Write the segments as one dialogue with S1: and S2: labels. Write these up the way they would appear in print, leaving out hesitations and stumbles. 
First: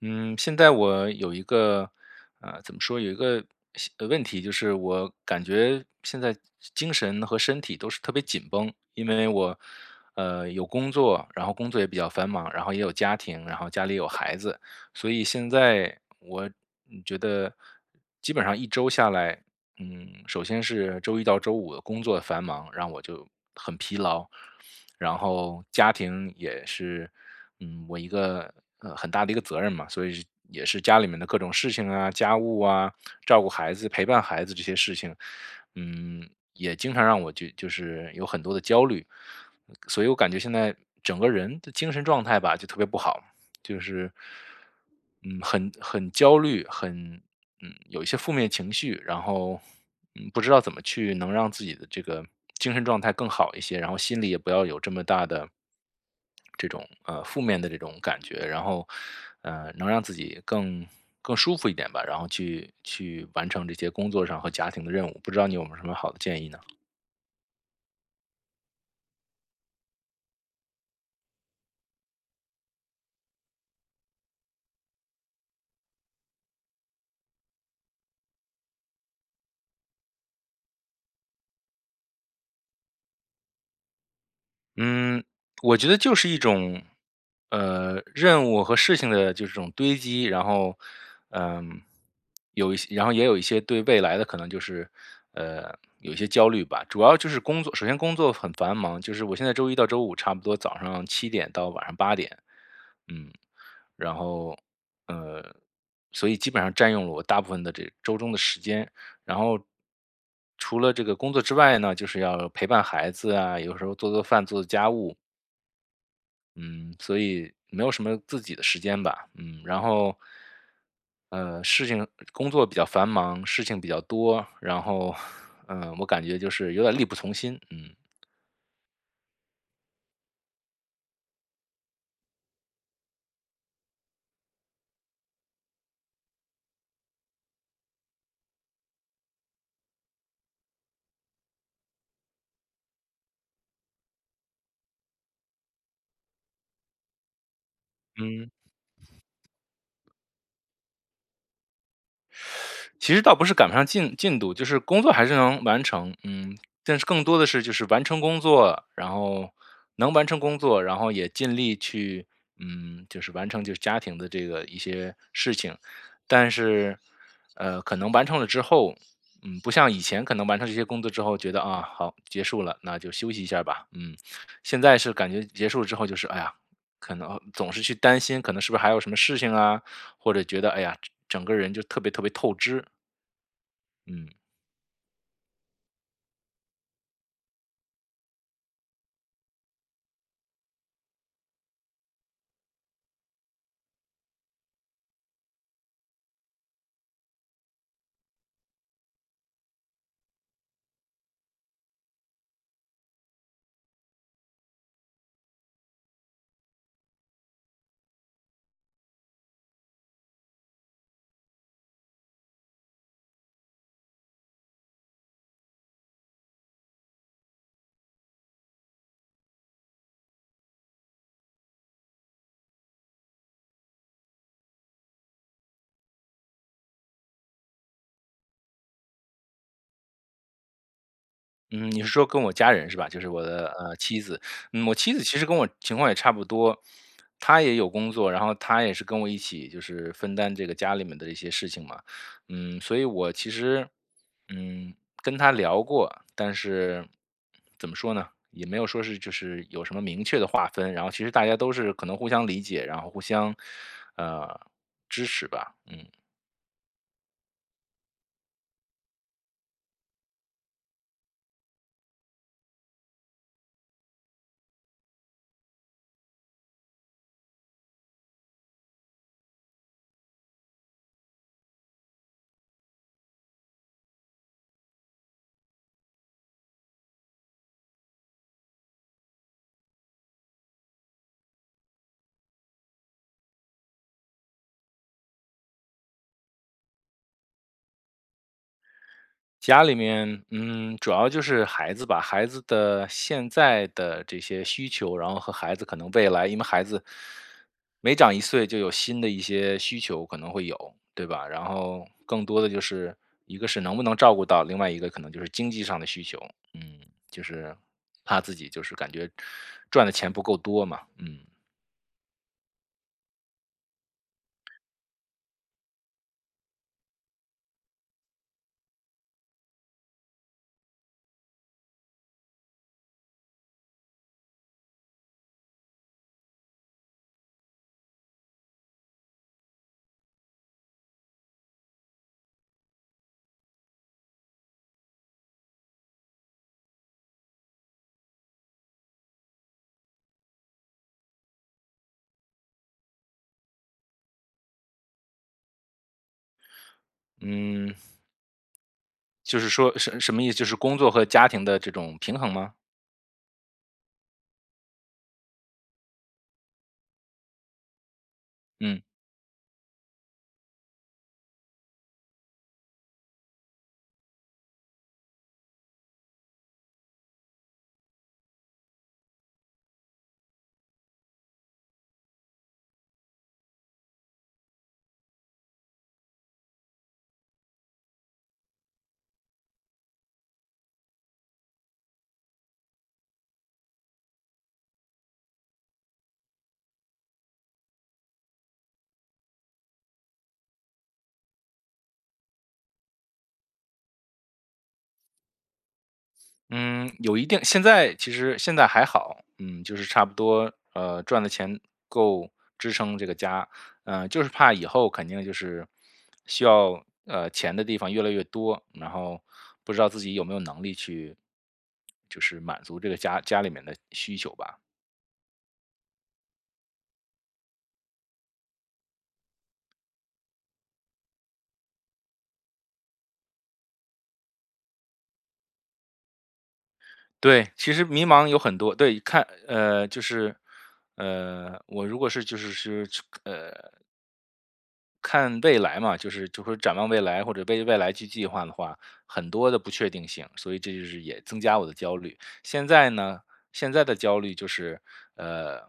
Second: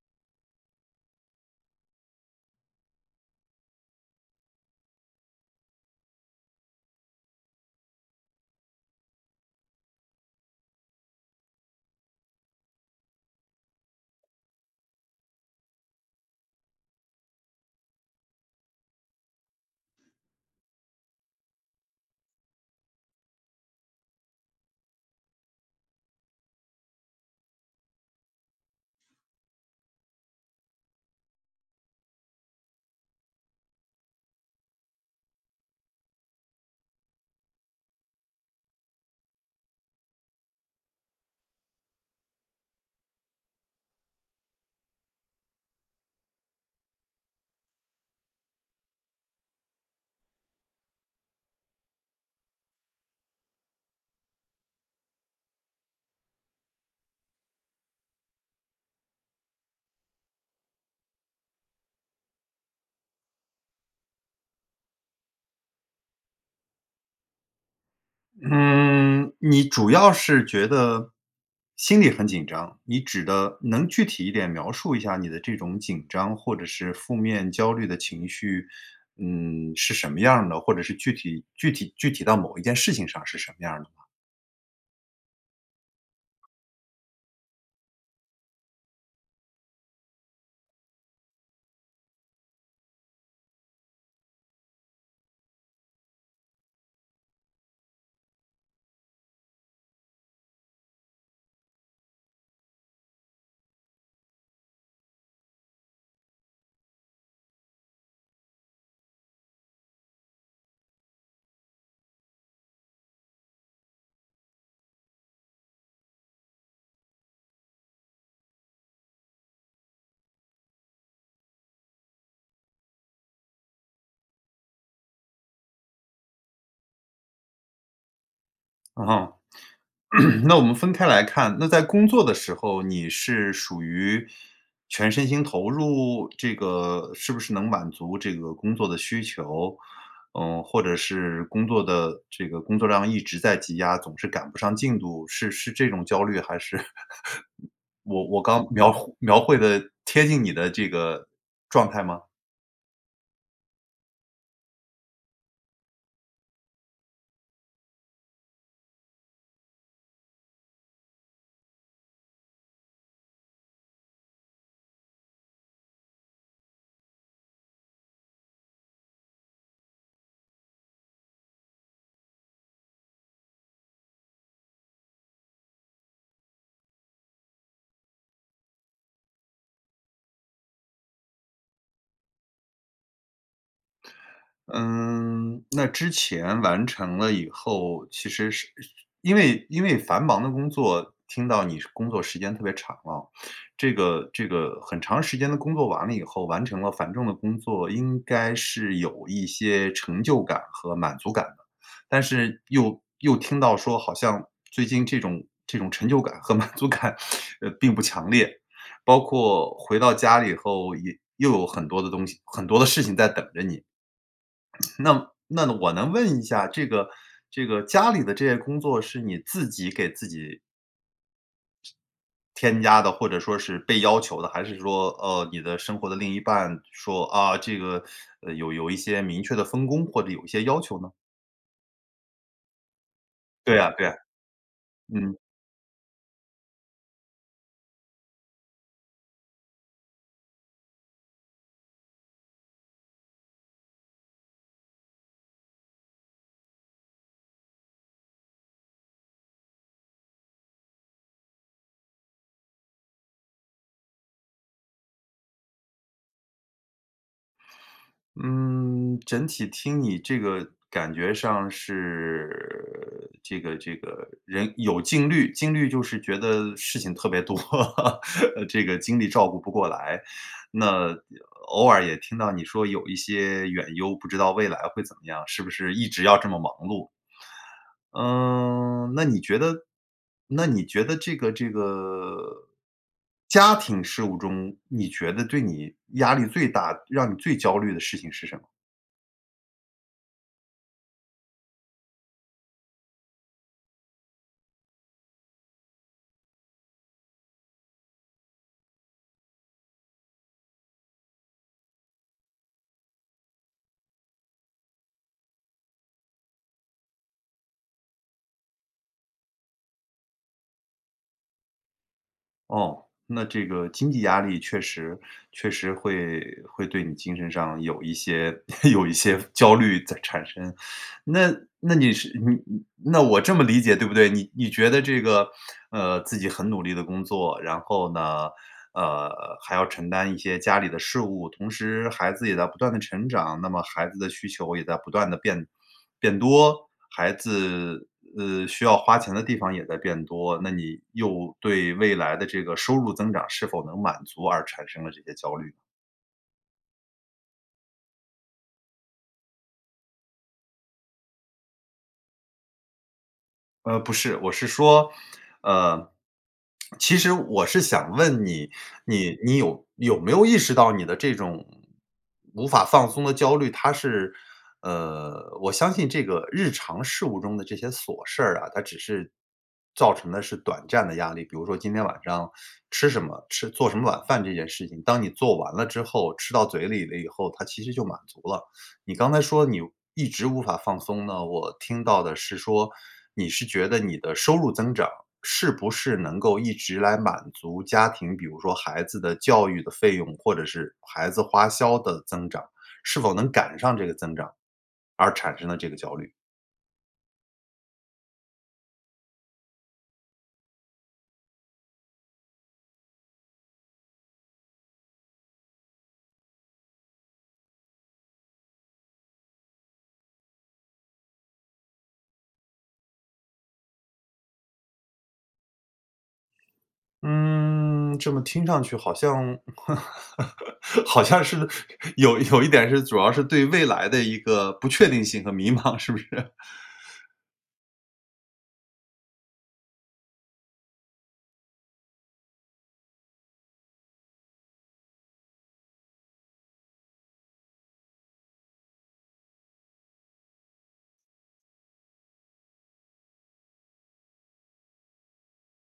S1: 嗯，现在我有一个，怎么说，有一个问题，就是我感觉现在精神和身体都是特别紧绷。因为我，有工作，然后工作也比较繁忙，然后也有家庭，然后家里有孩子。所以现在我觉得基本上一周下来，首先是周一到周五的工作繁忙，让我就很疲劳，然后家庭也是。我一个很大的一个责任嘛，所以是也是家里面的各种事情啊、家务啊、照顾孩子、陪伴孩子这些事情，嗯，也经常让我就是有很多的焦虑。所以我感觉现在整个人的精神状态吧，就特别不好。就是，嗯，很焦虑，很有一些负面情绪。然后不知道怎么去能让自己的这个精神状态更好一些，然后心里也不要有这么大的这种负面的这种感觉。然后能让自己更舒服一点吧，然后去完成这些工作上和家庭的任务。不知道你有没有什么好的建议呢？
S2: 嗯，你主要是觉得心里很紧张，你指的能具体一点描述一下你的这种紧张或者是负面焦虑的情绪，嗯，是什么样儿的？或者是具体到某一件事情上是什么样儿的吗？
S1: 嗯，我觉得就是一种，任务和事情的就是这种堆积。然后，嗯，有一些，然后也有一些对未来的可能就是，有一些焦虑吧。主要就是工作，首先工作很繁忙，就是我现在周一到周五差不多早上七点到晚上八点，嗯，然后，呃，所以基本上占用了我大部分的这周中的时间。然后除了这个工作之外呢，就是要陪伴孩子啊，有时候做做饭、做做家务。嗯，所以没有什么自己的时间吧。嗯，然后，事情工作比较繁忙，事情比较多。然后，我感觉就是有点力不从心。嗯。
S2: 嗯哼。那我们分开来看，那在工作的时候，你是属于全身心投入，这个是不是能满足这个工作的需求？嗯，或者是工作的这个工作量一直在积压，总是赶不上进度，是这种焦虑，还是 我刚描绘的贴近你的这个状态吗？
S1: 其实倒不是赶不上进度，就是工作还是能完成。嗯，但是更多的是就是完成工作，然后能完成工作，然后也尽力去，就是完成就是家庭的这个一些事情。但是，可能完成了之后，不像以前可能完成这些工作之后觉得啊好结束了，那就休息一下吧。嗯，现在是感觉结束之后就是哎呀。可能总是去担心，可能是不是还有什么事情啊，或者觉得哎呀，整个人就特别特别透支。嗯
S2: 嗯，那之前完成了以后，其实是因为繁忙的工作，听到你是工作时间特别长啊，这个很长时间的工作完了以后，完成了繁重的工作，应该是有一些成就感和满足感的。但是又听到说，好像最近这种成就感和 满足感，并不强烈。包括回到家里以后，也又有很多的东西，很多的事情在等着你。那我能问一下，这个家里的这些工作是你自己给自己添加的，或者说是被要求的，还是说，你的生活的另一半说啊，这个，有一些明确的分工，或者有一些要求呢？
S1: 嗯，你是说跟我家人是吧？就是我的
S2: 对呀，对呀，
S1: 妻子。我妻子
S2: 嗯。
S1: 其实跟我情况也差不多。她也有工作，然后她也是跟我一起就是分担这个家里面的一些事情嘛。所以我其实嗯跟她聊过。但是怎么说呢？也没有说是就是有什么明确的划分，然后其实大家都是可能互相理解，然后互相呃支持吧。嗯。
S2: 嗯，整体听你这个感觉上是这个人有精虑，精力就是觉得事情特别多，这个精力照顾不过来。那偶尔也听到你说有一些远忧，不知道未来会怎么样，是不是一直要这么忙碌？嗯，那你觉得这个家庭事务中，你觉得对你压力最大，让你最焦虑的事情是什么？
S1: 家里面，主要就是孩子吧。孩子的现在的这些需求，然后和孩子可能未来，因为孩子每长一岁就有新的一些需求可能会有，对吧？然后更多的就是一个是能不能照顾到，另外一个可能就是经济上的需求。嗯，就是怕自己就是感觉赚的钱不够多嘛。嗯
S2: 哦，那这个经济压力确实会对你精神上有一些 有一些焦虑在产生。那那你是你你那我这么理解对不对？你觉得这个，自己很努力的工作，然后呢，还要承担一些家里的事务，同时孩子也在不断的成长，那么孩子的需求也在不断的变多，孩子，需要花钱的地方也在变多，那你又对未来的这个收入增长是否能满足而产生了这些焦虑。
S1: 嗯，就是说什么意思？就是工作和家庭的这种平衡吗？
S2: 不是，我是说，呃，其实我是想问你，
S1: 嗯。
S2: 你有没有意识到你的这种无法放松的焦虑，它是我相信这个日常事务中的这些琐事儿啊，它只是造成的是短暂的压力。比如说今天晚上吃什么，吃做什么晚饭这件事情，当你做完了之后，吃到嘴里了以后，它其实就满足了。你刚才说你一直无法放松呢，我听到的是说，你是觉得你的收入增长是不是能够一直来满足家庭，比如说孩子的教育的费用，或者是孩子花销的增长，是否能赶上这个增长，而产生的这个焦虑？
S1: 嗯，有一定现在其实现在还好。嗯，就是差不多，赚的钱够支撑这个家。就是怕以后肯定就是需要钱的地方越来越多。然后不知道自己有没有能力去，就是满足这个家里面的需求吧。
S2: 嗯，这么听上去好像 好像是有一点是主要是对未来的一个不确定性和迷茫，是不是？
S1: 对，其实迷茫有很多。对，看，就是，我如果是就是是呃看未来嘛，就是就会展望未来或者为未来去计划的话，很多的不确定性，所以这就是也增加我的焦虑。现在呢，现在的焦虑就是，呃，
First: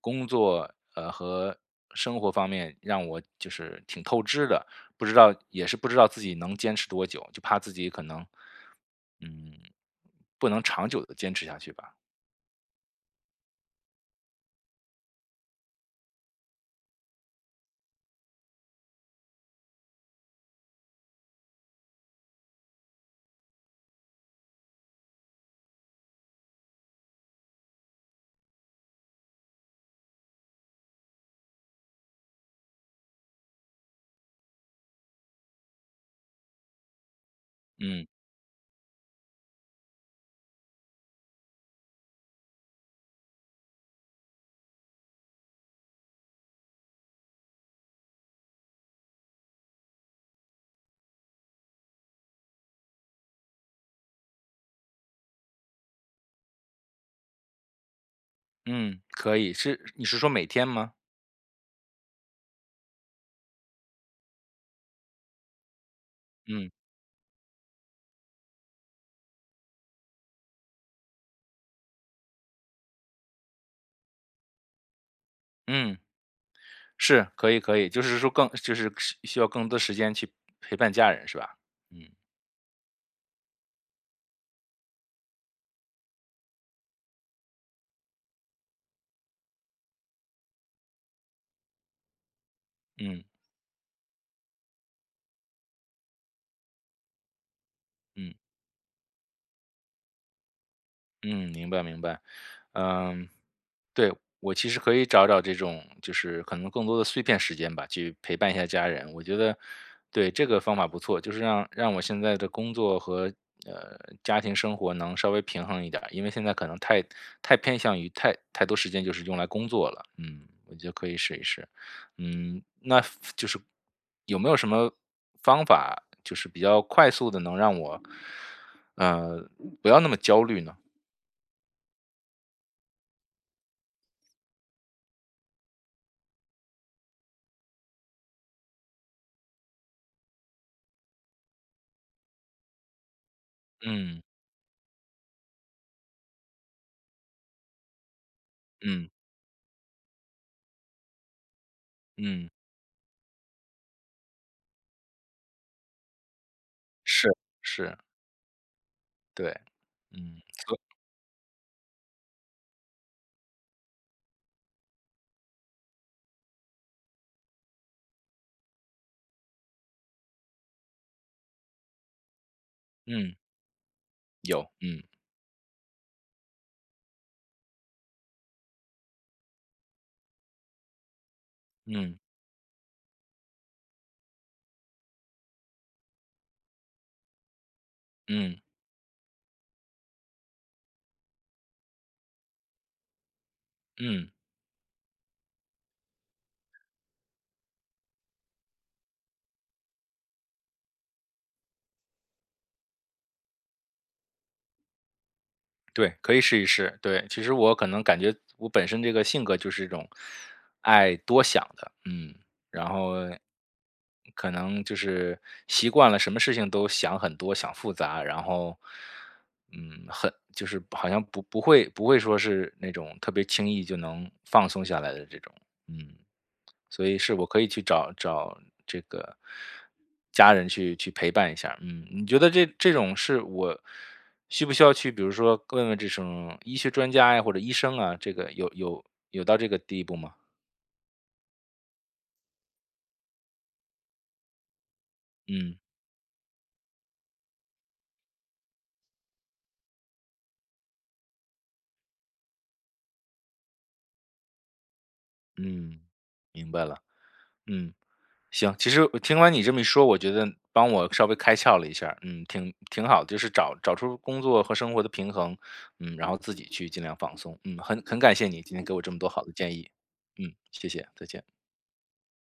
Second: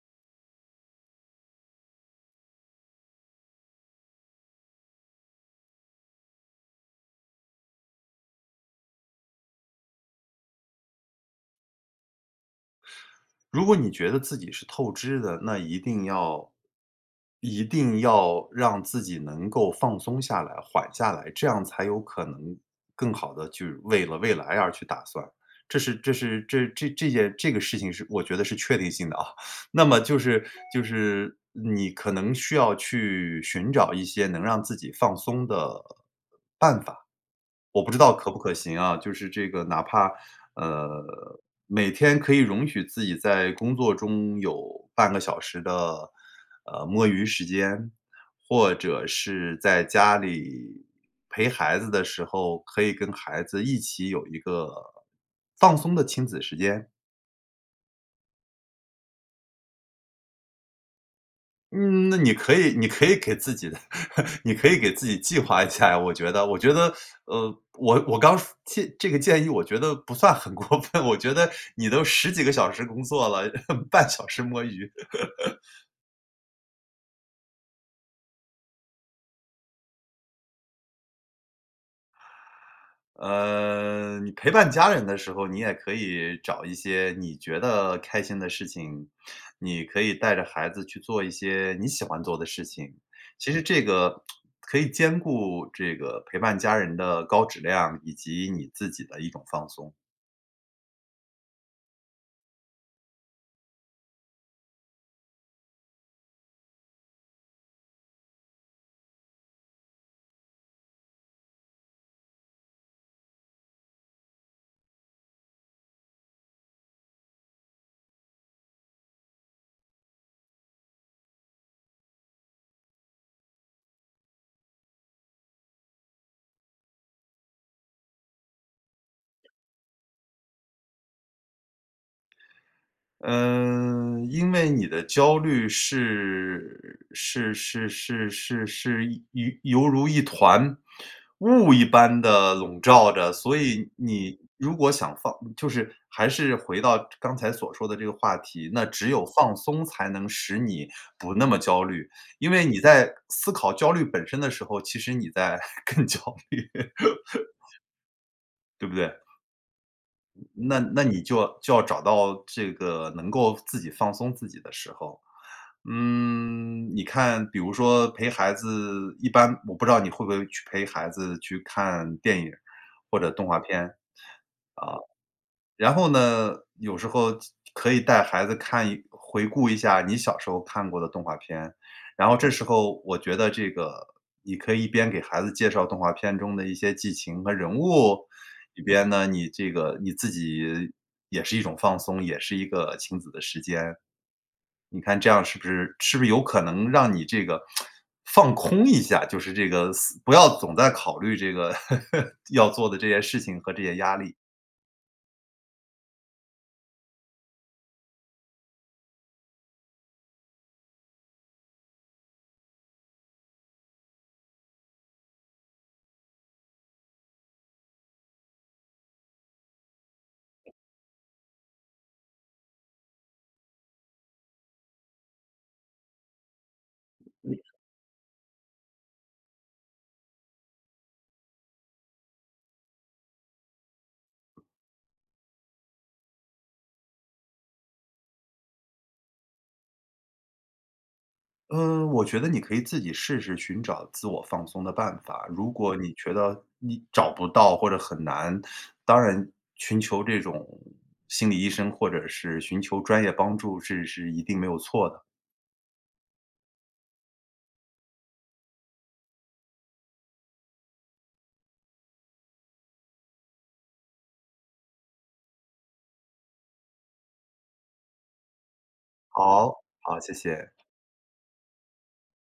S1: 工作和生活方面让我就是挺透支的。不知道也是不知道自己能坚持多久。就怕自己可能，嗯，不能长久的坚持下去吧。
S2: 如果你觉得自己是透支的，那一定要让自己能够放松下来、缓下来，这样才有可能更好的去为了未来而去打算。这这个事情是我觉得是确定性的啊。那么就是你可能需要去寻找一些能让自己放松的我不知
S1: 嗯
S2: 道可不可行啊，就是这个哪怕，呃，每天可以容许自己在工作中有半个小时的，摸鱼时间，或者是在家里陪孩子的时候，可以跟孩子一起有一个放松的亲子时间。
S1: 嗯，可以，是你是说每天吗？
S2: 嗯，那你可以给自己的 你可以给自己计划一下呀，我觉得我
S1: 嗯
S2: 觉得，我刚这个建议我觉得不算很过分，我觉得你都十几个小时工作了，半小时摸鱼。
S1: 嗯。是，可以可以，就是说更就是需要更多时间去陪伴家人是吧？嗯，
S2: 你陪伴家人的时候，你也可以找一些你觉得开心的事情，你可以带着孩子去做一些你喜欢做的事情。
S1: 嗯，
S2: 其实这个可以兼顾这个陪伴家人的高质量，以
S1: 嗯，
S2: 及你自己的一种放松。
S1: 嗯，明白明白，嗯。对，我其实可以找找这种，就是可能更多的碎片时间吧，去陪伴一下家人。我觉得，对，这个方法不错。就是让我现在的工作和呃家庭生活能稍微平衡一点儿。因为现在可能太偏向于太多时间就是用来工作了。嗯，我觉得可以试一试。那就是有没有什么方法，就是比较快速的能让我呃不要那么焦虑呢？
S2: 嗯，因为你的焦虑是一犹如一团雾一般的笼罩着，所以
S1: 嗯
S2: 你如果想放就是还是回到刚才所说的这个话题，那只
S1: 嗯
S2: 有放松才能使你不那么焦虑，因
S1: 嗯，
S2: 为你在思考焦虑本身的时候，其实你在 更焦虑，
S1: 是是。
S2: 对不对？
S1: 对。嗯，
S2: 那
S1: 所
S2: 那你就要找到这个能够自己放松自己的时候。嗯，你看，比如说陪孩子一般我不知道你会不会去陪孩子去看电影儿或者
S1: 嗯，
S2: 动画片。
S1: 有，嗯，
S2: 然后呢，有时候可以带孩子看一回顾一下你小时候看过的动画片，
S1: 嗯，
S2: 然后这时候我觉得这个你可以一边给孩子介绍动画片中的一些剧情和人物，
S1: 嗯，
S2: 一边呢，你这个你自己也是一种放松，也是一个亲子的时间。
S1: 嗯，
S2: 你看这样是不是有可能让你这个放空一下，就是这个思不要总在考虑这个 要做的这些事情和这些压力。
S1: 对，可以试一试。对，其实我可能感觉我本身这个性格就是这种爱多想的。嗯，然后可能就是习惯了什么事情都想很多、想复杂。然后很就是好像不会说是那种特别轻易就能放松下来的这种。嗯。所以是我可以去找找这个家人去陪伴一下。嗯，你觉得这种是我需不需要去，比如说问问这种医学专家呀，或者医生啊，这个有到这个地步吗？
S2: 我觉得你可以自己试试寻找自我放松的办法。如
S1: 嗯
S2: 果你觉得你找不到或者很难，当然寻求这种心理医生或者是寻求专业帮助是一定没有错的。
S1: 嗯，明白了。嗯，行，其实我听完你这么一说，我觉得帮我稍微开窍了一下儿。嗯，挺好的就是找找出工作和生活的平衡。然后自己去尽量放松。嗯，很感谢你今天给我这么多好的建
S2: 好，
S1: 议。
S2: 好，谢
S1: 嗯，
S2: 谢。
S1: 谢谢，再见。